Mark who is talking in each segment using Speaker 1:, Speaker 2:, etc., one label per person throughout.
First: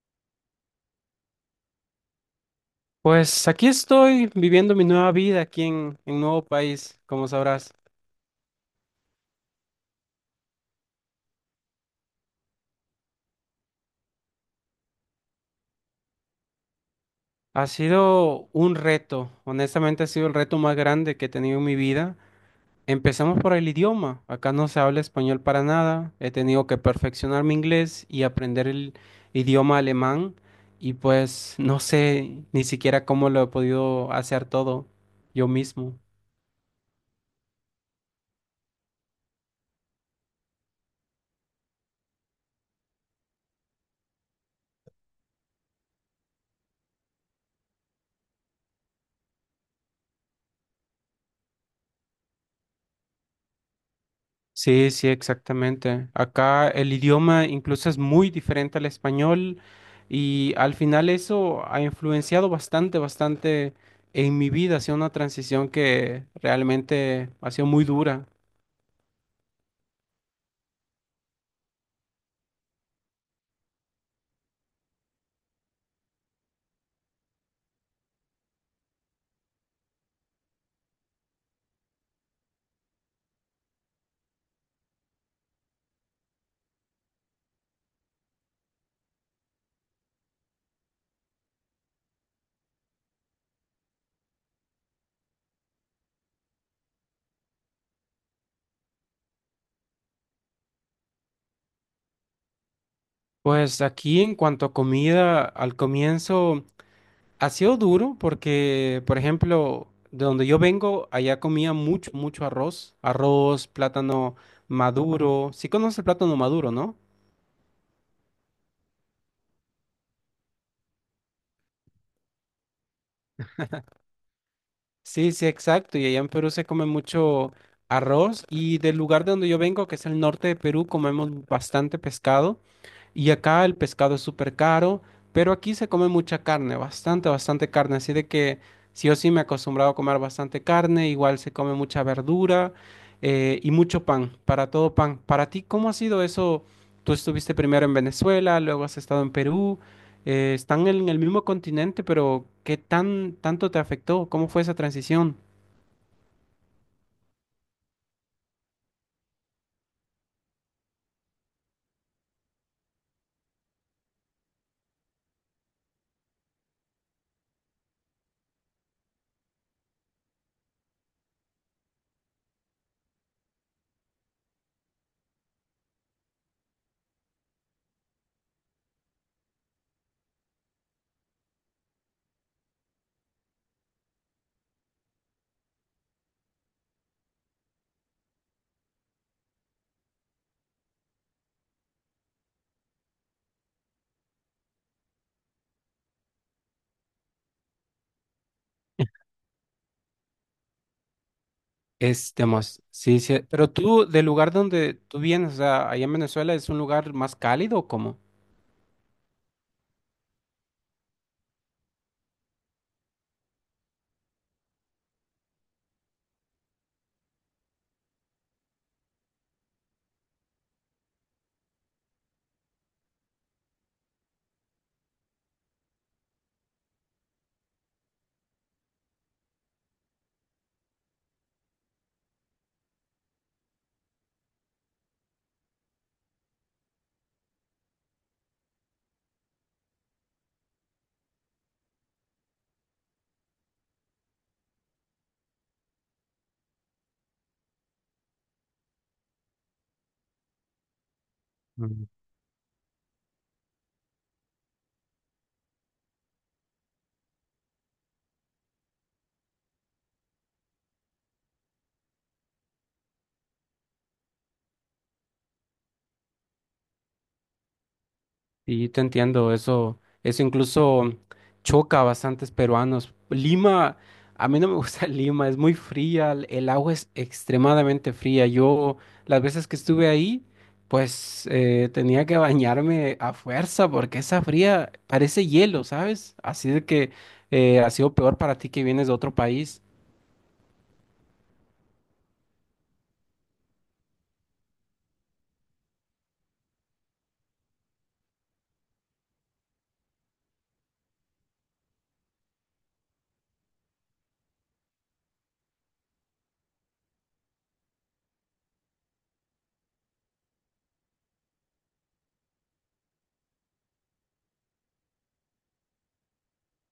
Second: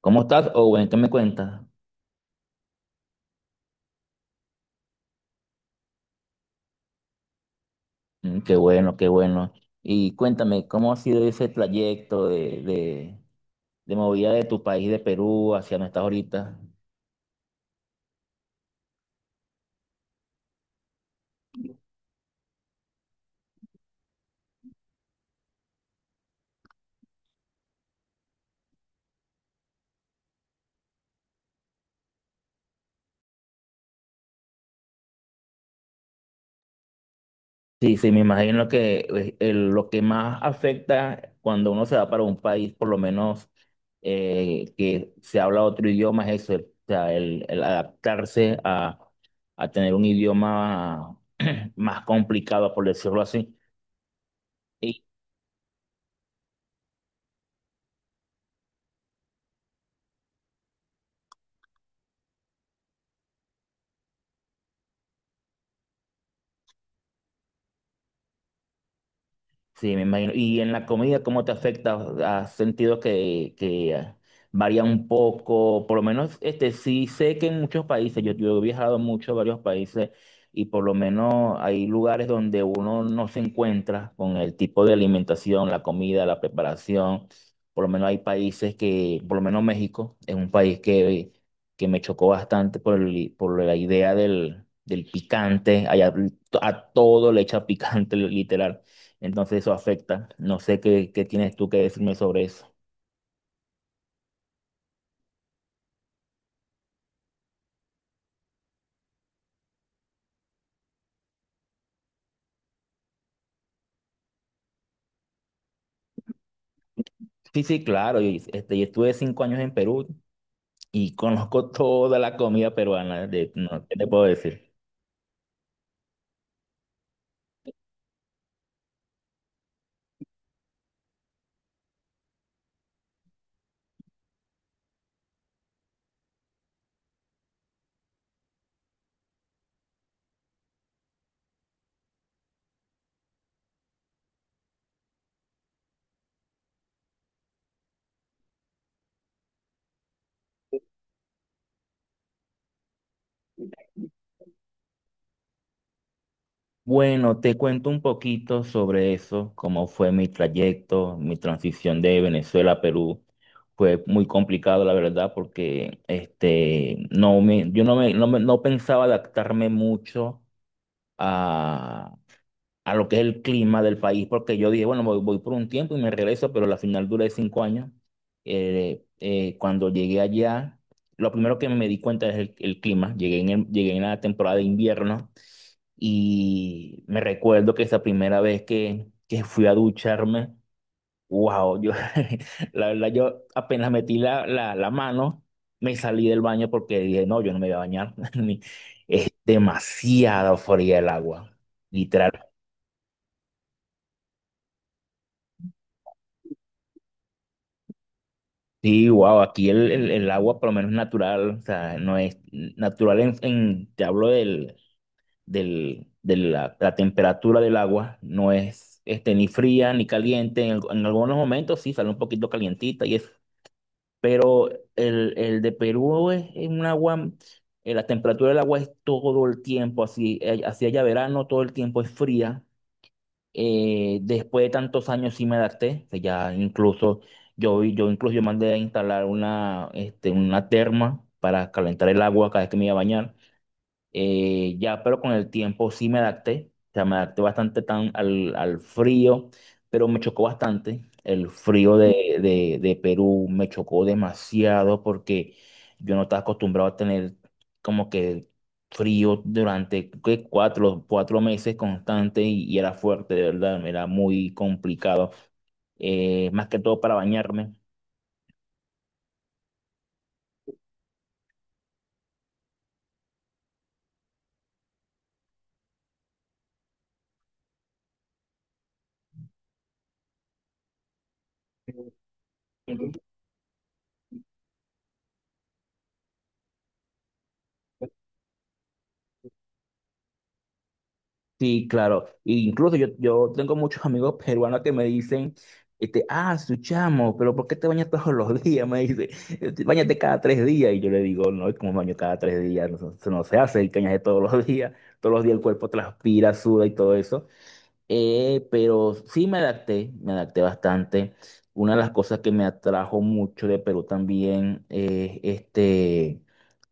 Speaker 1: ¿Cómo estás, Owen? ¿Qué me cuentas?
Speaker 2: Pues aquí estoy viviendo mi nueva vida aquí en un nuevo país, como sabrás.
Speaker 1: Qué bueno, qué bueno. Y cuéntame, ¿cómo ha sido ese trayecto de movida de tu país, de Perú, hacia donde estás ahorita?
Speaker 2: Ha sido un reto, honestamente ha sido el reto más grande que he tenido en mi vida. Empezamos por el idioma. Acá no se habla español para nada. He tenido que perfeccionar mi inglés y aprender el idioma alemán. Y pues no sé ni siquiera cómo lo he podido hacer todo yo mismo.
Speaker 1: Sí, sí, me imagino que lo que más afecta cuando uno se va para un país, por lo menos que se habla otro idioma, es eso, o sea, el adaptarse a tener un idioma más complicado, por decirlo así.
Speaker 2: Sí, sí, exactamente. Acá el idioma incluso es muy diferente al español y al final eso ha influenciado bastante, bastante en mi vida. Ha sido una transición que realmente ha sido muy dura.
Speaker 1: Sí, me imagino. ¿Y en la comida cómo te afecta? ¿Has sentido que varía un poco? Por lo menos, este, sí sé que en muchos países, yo he viajado mucho a varios países y por lo menos hay lugares donde uno no se encuentra con el tipo de alimentación, la comida, la preparación. Por lo menos hay países que, por lo menos México, es un país que me chocó bastante por por la idea del picante. Allá a todo le echa picante, literal. Entonces eso afecta. No sé qué tienes tú que decirme sobre eso.
Speaker 2: Pues aquí en cuanto a comida, al comienzo ha sido duro porque, por ejemplo, de donde yo vengo, allá comía mucho, mucho arroz, arroz, plátano maduro. Sí conoces el plátano maduro, ¿no?
Speaker 1: Sí, sí, claro. Y, este, yo estuve 5 años en Perú y conozco toda la comida peruana. De, no, ¿qué te puedo decir?
Speaker 2: Sí, sí, exacto. Y allá en Perú se come mucho arroz y del lugar de donde yo vengo, que es el norte de Perú, comemos bastante pescado. Y acá el pescado es súper caro, pero aquí se come mucha carne, bastante, bastante carne. Así de que sí o sí me he acostumbrado a comer bastante carne, igual se come mucha verdura, y mucho pan, para todo pan. Para ti, ¿cómo ha sido eso? Tú estuviste primero en Venezuela, luego has estado en Perú, están en el mismo continente, pero ¿qué tanto te afectó? ¿Cómo fue esa transición?
Speaker 1: Bueno, te cuento un poquito sobre eso, cómo fue mi trayecto, mi transición de Venezuela a Perú. Fue muy complicado, la verdad, porque este, no me, yo no, me, no, me- no pensaba adaptarme mucho a lo que es el clima del país, porque yo dije, bueno, voy por un tiempo y me regreso, pero la final duré 5 años. Cuando llegué allá, lo primero que me di cuenta es el clima. Llegué en, llegué en la temporada de invierno y me recuerdo que esa primera vez que fui a ducharme, wow, yo, la verdad, yo apenas metí la mano, me salí del baño porque dije, no, yo no me voy a bañar. Es demasiado fría el agua, literal.
Speaker 2: Es demás, sí, sí. Pero tú, del lugar donde tú vienes, o sea, allá en Venezuela, ¿es un lugar más cálido o cómo?
Speaker 1: Sí, wow, aquí el agua por lo menos natural, o sea, no es natural en, te hablo la temperatura del agua, no es este, ni fría ni caliente, en algunos momentos sí sale un poquito calientita y eso, pero el de Perú es un agua, la temperatura del agua es todo el tiempo así, así haya verano, todo el tiempo es fría. Después de tantos años sí me adapté, que ya incluso yo mandé a instalar una, este, una terma para calentar el agua cada vez que me iba a bañar. Ya, pero con el tiempo sí me adapté, o sea, me adapté bastante tan al frío, pero me chocó bastante. El frío de Perú me chocó demasiado porque yo no estaba acostumbrado a tener como que frío durante ¿qué? 4 meses constante y era fuerte, de verdad, era muy complicado, más que todo para bañarme.
Speaker 2: Y te entiendo, eso incluso choca a bastantes peruanos. Lima, a mí no me gusta Lima, es muy fría, el agua es extremadamente fría. Yo, las veces que estuve ahí, pues tenía que bañarme a fuerza porque esa fría parece hielo, ¿sabes? Así de que ha sido peor para ti que vienes de otro país.
Speaker 1: Sí, claro. y incluso yo tengo muchos amigos peruanos que me dicen, este, ah, su chamo, pero ¿por qué te bañas todos los días? Me dice, "Este, báñate cada 3 días." Y yo le digo, no, es como baño cada 3 días, no, se no se hace el cañaje todos los días. Todos los días el cuerpo transpira, suda y todo eso. Pero sí me adapté bastante. Una de las cosas que me atrajo mucho de Perú también es este,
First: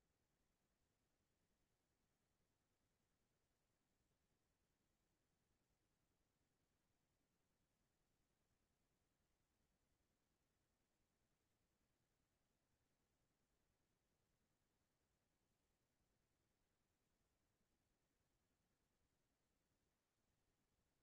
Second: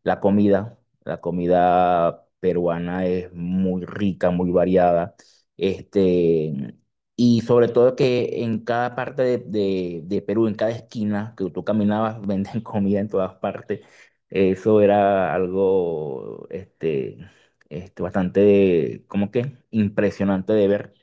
Speaker 1: la comida. La comida peruana es muy rica, muy variada. Este, y sobre todo que en cada parte de Perú, en cada esquina que tú caminabas, venden comida en todas partes. Eso era algo este, este, bastante, como que impresionante de ver.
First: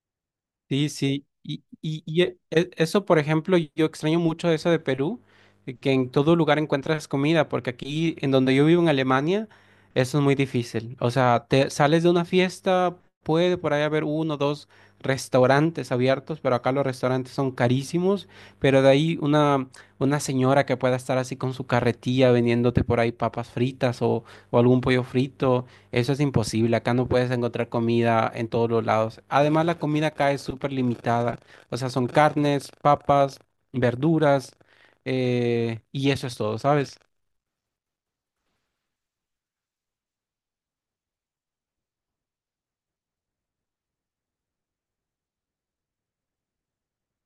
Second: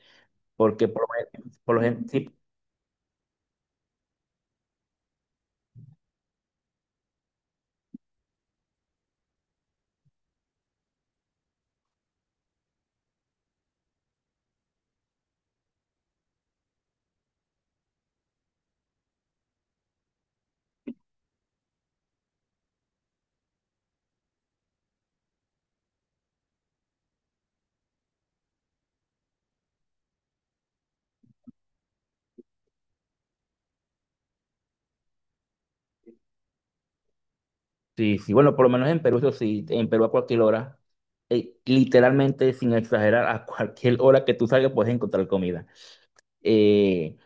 Speaker 1: Porque
Speaker 2: Sí,
Speaker 1: por, lo
Speaker 2: sí,
Speaker 1: men-
Speaker 2: y,
Speaker 1: por lo
Speaker 2: y,
Speaker 1: gen-
Speaker 2: y
Speaker 1: sí,
Speaker 2: eso, por ejemplo, yo extraño mucho eso de Perú, que en todo lugar encuentras comida, porque aquí, en donde yo vivo en Alemania, eso es muy difícil. O sea, te sales de una fiesta, puede por ahí haber uno o dos restaurantes abiertos, pero acá los restaurantes son carísimos, pero de ahí una señora que pueda estar así con su carretilla vendiéndote por ahí papas fritas o algún pollo frito. Eso es imposible. Acá no puedes encontrar comida en todos los lados. Además, la comida acá es súper limitada. O sea, son carnes, papas, verduras, y eso es todo, ¿sabes?
Speaker 1: sí, sí, bueno, por lo menos en Perú, eso sí, en Perú a cualquier hora, literalmente sin exagerar, a cualquier hora que tú salgas puedes encontrar comida. eh,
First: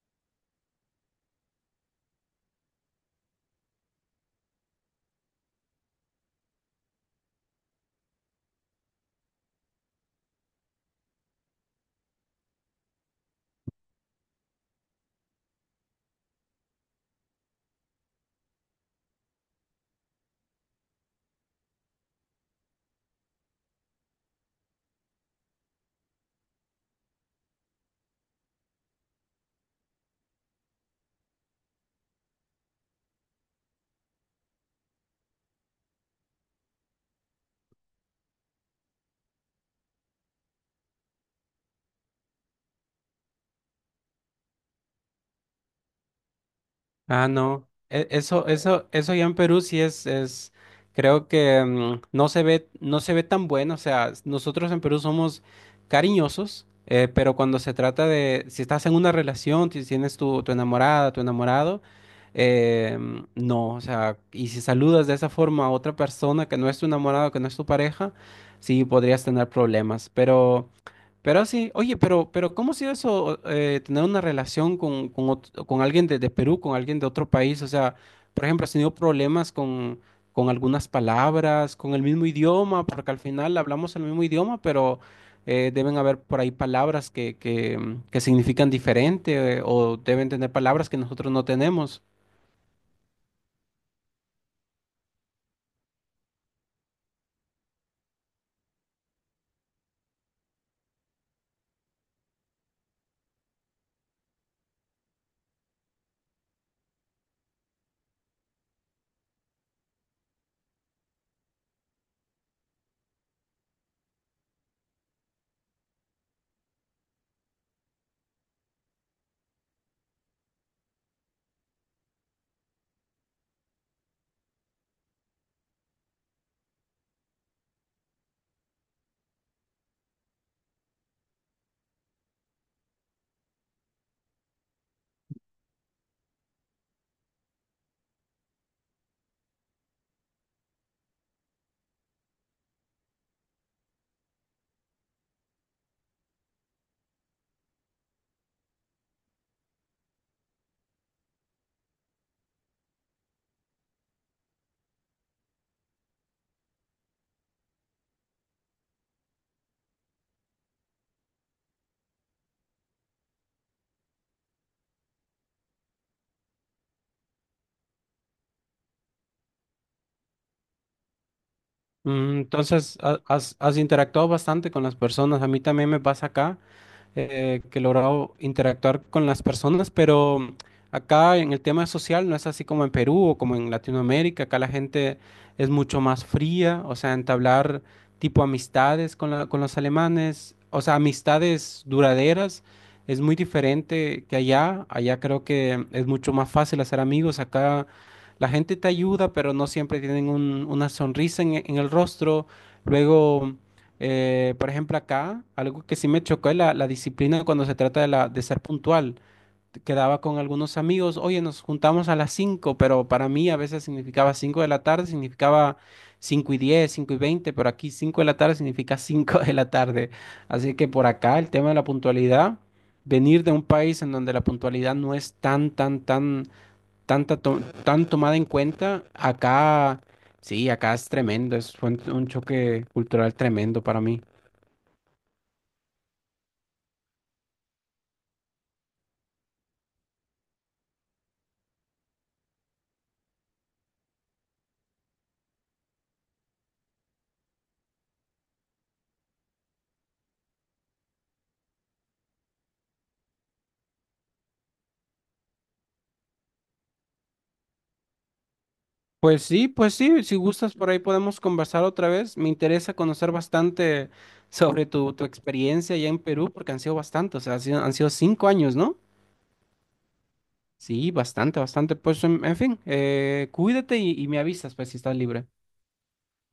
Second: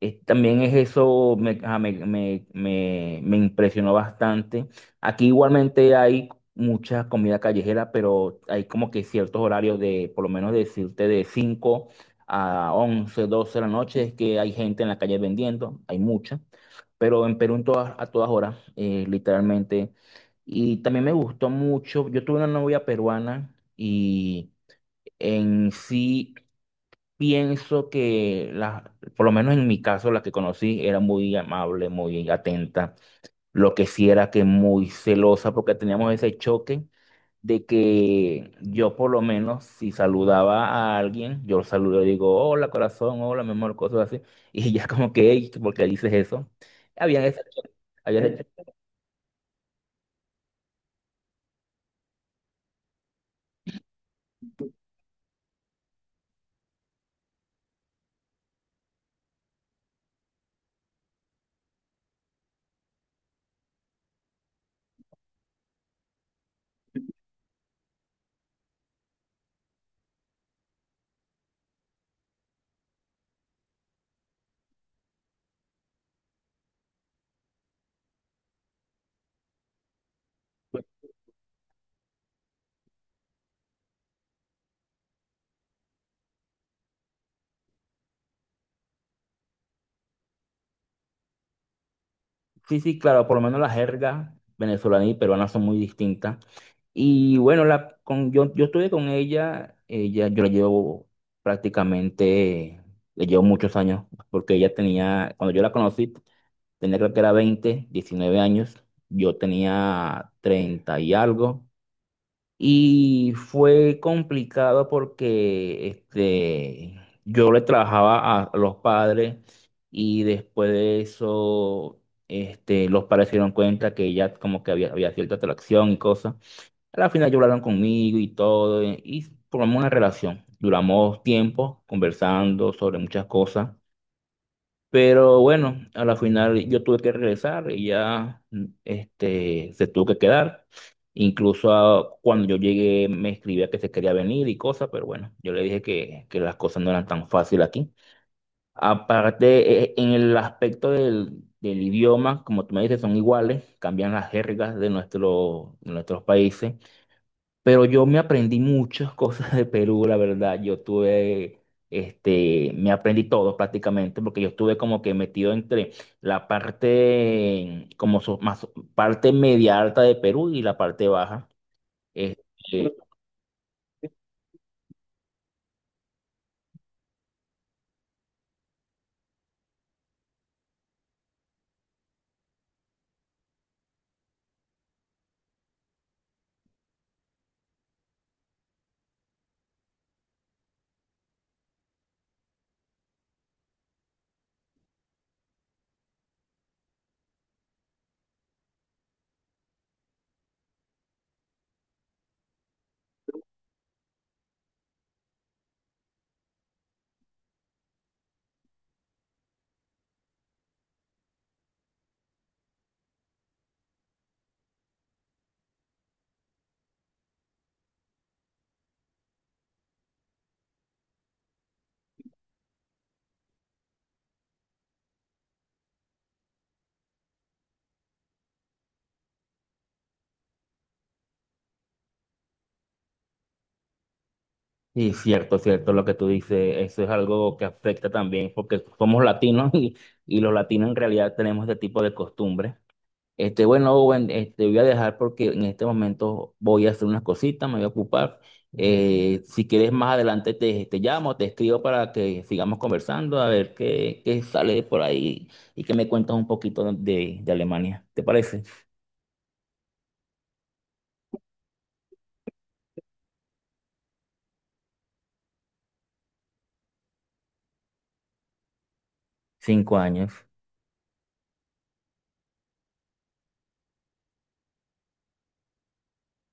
Speaker 1: También es eso, me, ah, me- me- me impresionó bastante. Aquí igualmente hay mucha comida callejera, pero hay como que ciertos horarios de, por lo menos decirte, de 5 a 11 12 de la noche, es que hay gente en la calle vendiendo, hay mucha, pero en Perú a todas horas, literalmente. Y también me gustó mucho, yo tuve una novia peruana y en sí pienso que por lo menos en mi caso, la que conocí era muy amable, muy atenta. Lo que sí era que muy celosa porque teníamos ese choque de que yo por lo menos si saludaba a alguien, yo lo saludo, digo, hola corazón, hola mi amor, cosas así. Y ya como que, "Ey, ¿por qué dices eso?" Había
Speaker 2: Ah,
Speaker 1: ese
Speaker 2: no.
Speaker 1: choque.
Speaker 2: E-
Speaker 1: Había
Speaker 2: Eso,
Speaker 1: ese
Speaker 2: eso, eso ya en Perú sí es, creo que no se ve tan bueno. O sea, nosotros en Perú somos cariñosos, pero cuando se trata de, si estás en una relación, si tienes tu enamorada, tu enamorado, no, o sea, y si saludas de esa forma a otra persona que no es tu enamorado, que no es tu pareja, sí podrías tener problemas. Pero sí, oye, pero ¿cómo ha sido eso, tener una relación con alguien de Perú, con alguien de otro país? O sea, por ejemplo, ¿has tenido problemas con
Speaker 1: choque.
Speaker 2: algunas palabras, con el mismo idioma? Porque al final hablamos el mismo idioma, pero deben haber por ahí palabras que significan diferente, o deben tener palabras que nosotros no tenemos.
Speaker 1: Sí, sí, claro, por lo menos la jerga venezolana y peruana son muy distintas. Y bueno, yo estuve con ella, yo la llevo prácticamente, le llevo muchos años, porque ella tenía, cuando yo la conocí, tenía creo que era 20, 19 años, yo tenía 30 y algo, y fue complicado porque este, yo le trabajaba a los padres y después de eso este, los padres se dieron cuenta que ya como que había cierta atracción y cosas. A la final lloraron conmigo y todo y formamos una relación. Duramos tiempo conversando sobre muchas cosas. Pero bueno, a la final yo tuve que regresar y ya este, se tuvo que quedar. Incluso cuando yo llegué me escribía que se quería venir y cosas, pero bueno, yo le dije que las cosas no eran tan fáciles aquí. Aparte, en el aspecto del idioma, como tú me dices, son iguales, cambian las jergas de, nuestro, de nuestros países. Pero yo me aprendí muchas cosas de Perú, la verdad. Yo tuve, este, me aprendí todo prácticamente, porque yo estuve como que metido entre la parte, parte media alta de Perú y la parte baja. Este,
Speaker 2: Entonces, has interactuado bastante con las personas. A mí también me pasa acá. Que he logrado interactuar con las personas, pero acá en el tema social no es así como en Perú o como en Latinoamérica, acá la gente es mucho más fría, o sea, entablar tipo amistades con los alemanes, o sea, amistades duraderas. Es muy diferente que allá. Allá creo que es mucho más fácil hacer amigos. Acá la gente te ayuda, pero no siempre tienen una sonrisa en el rostro. Luego, por ejemplo, acá algo que sí me chocó es la disciplina cuando se trata de, de ser puntual. Quedaba con algunos amigos, oye, nos juntamos a las 5, pero para mí a veces significaba 5 de la tarde, significaba 5:10, 5:20. Pero aquí 5 de la tarde significa 5 de la tarde. Así que por acá el tema de la puntualidad, venir de un país en donde la puntualidad no es tan tomada en cuenta, acá. Sí, acá es tremendo, es fue un choque cultural tremendo para mí.
Speaker 1: sí, cierto, cierto, lo que tú dices, eso es algo que afecta también, porque somos latinos y los latinos en realidad tenemos este tipo de costumbres. Este, bueno, Owen, este, voy a dejar porque en este momento voy a hacer unas cositas, me voy a ocupar. Si quieres más adelante te llamo, te escribo para que sigamos conversando, a ver qué sale por ahí y que me cuentas un poquito de Alemania. ¿Te parece?
Speaker 2: Pues sí, si gustas por ahí podemos conversar otra vez. Me interesa conocer bastante sobre tu experiencia allá en Perú, porque han sido bastante, o sea, han sido 5 años, ¿no?
Speaker 1: 5 años.
Speaker 2: Sí, bastante, bastante. Pues en fin, cuídate y me avisas, pues si estás libre.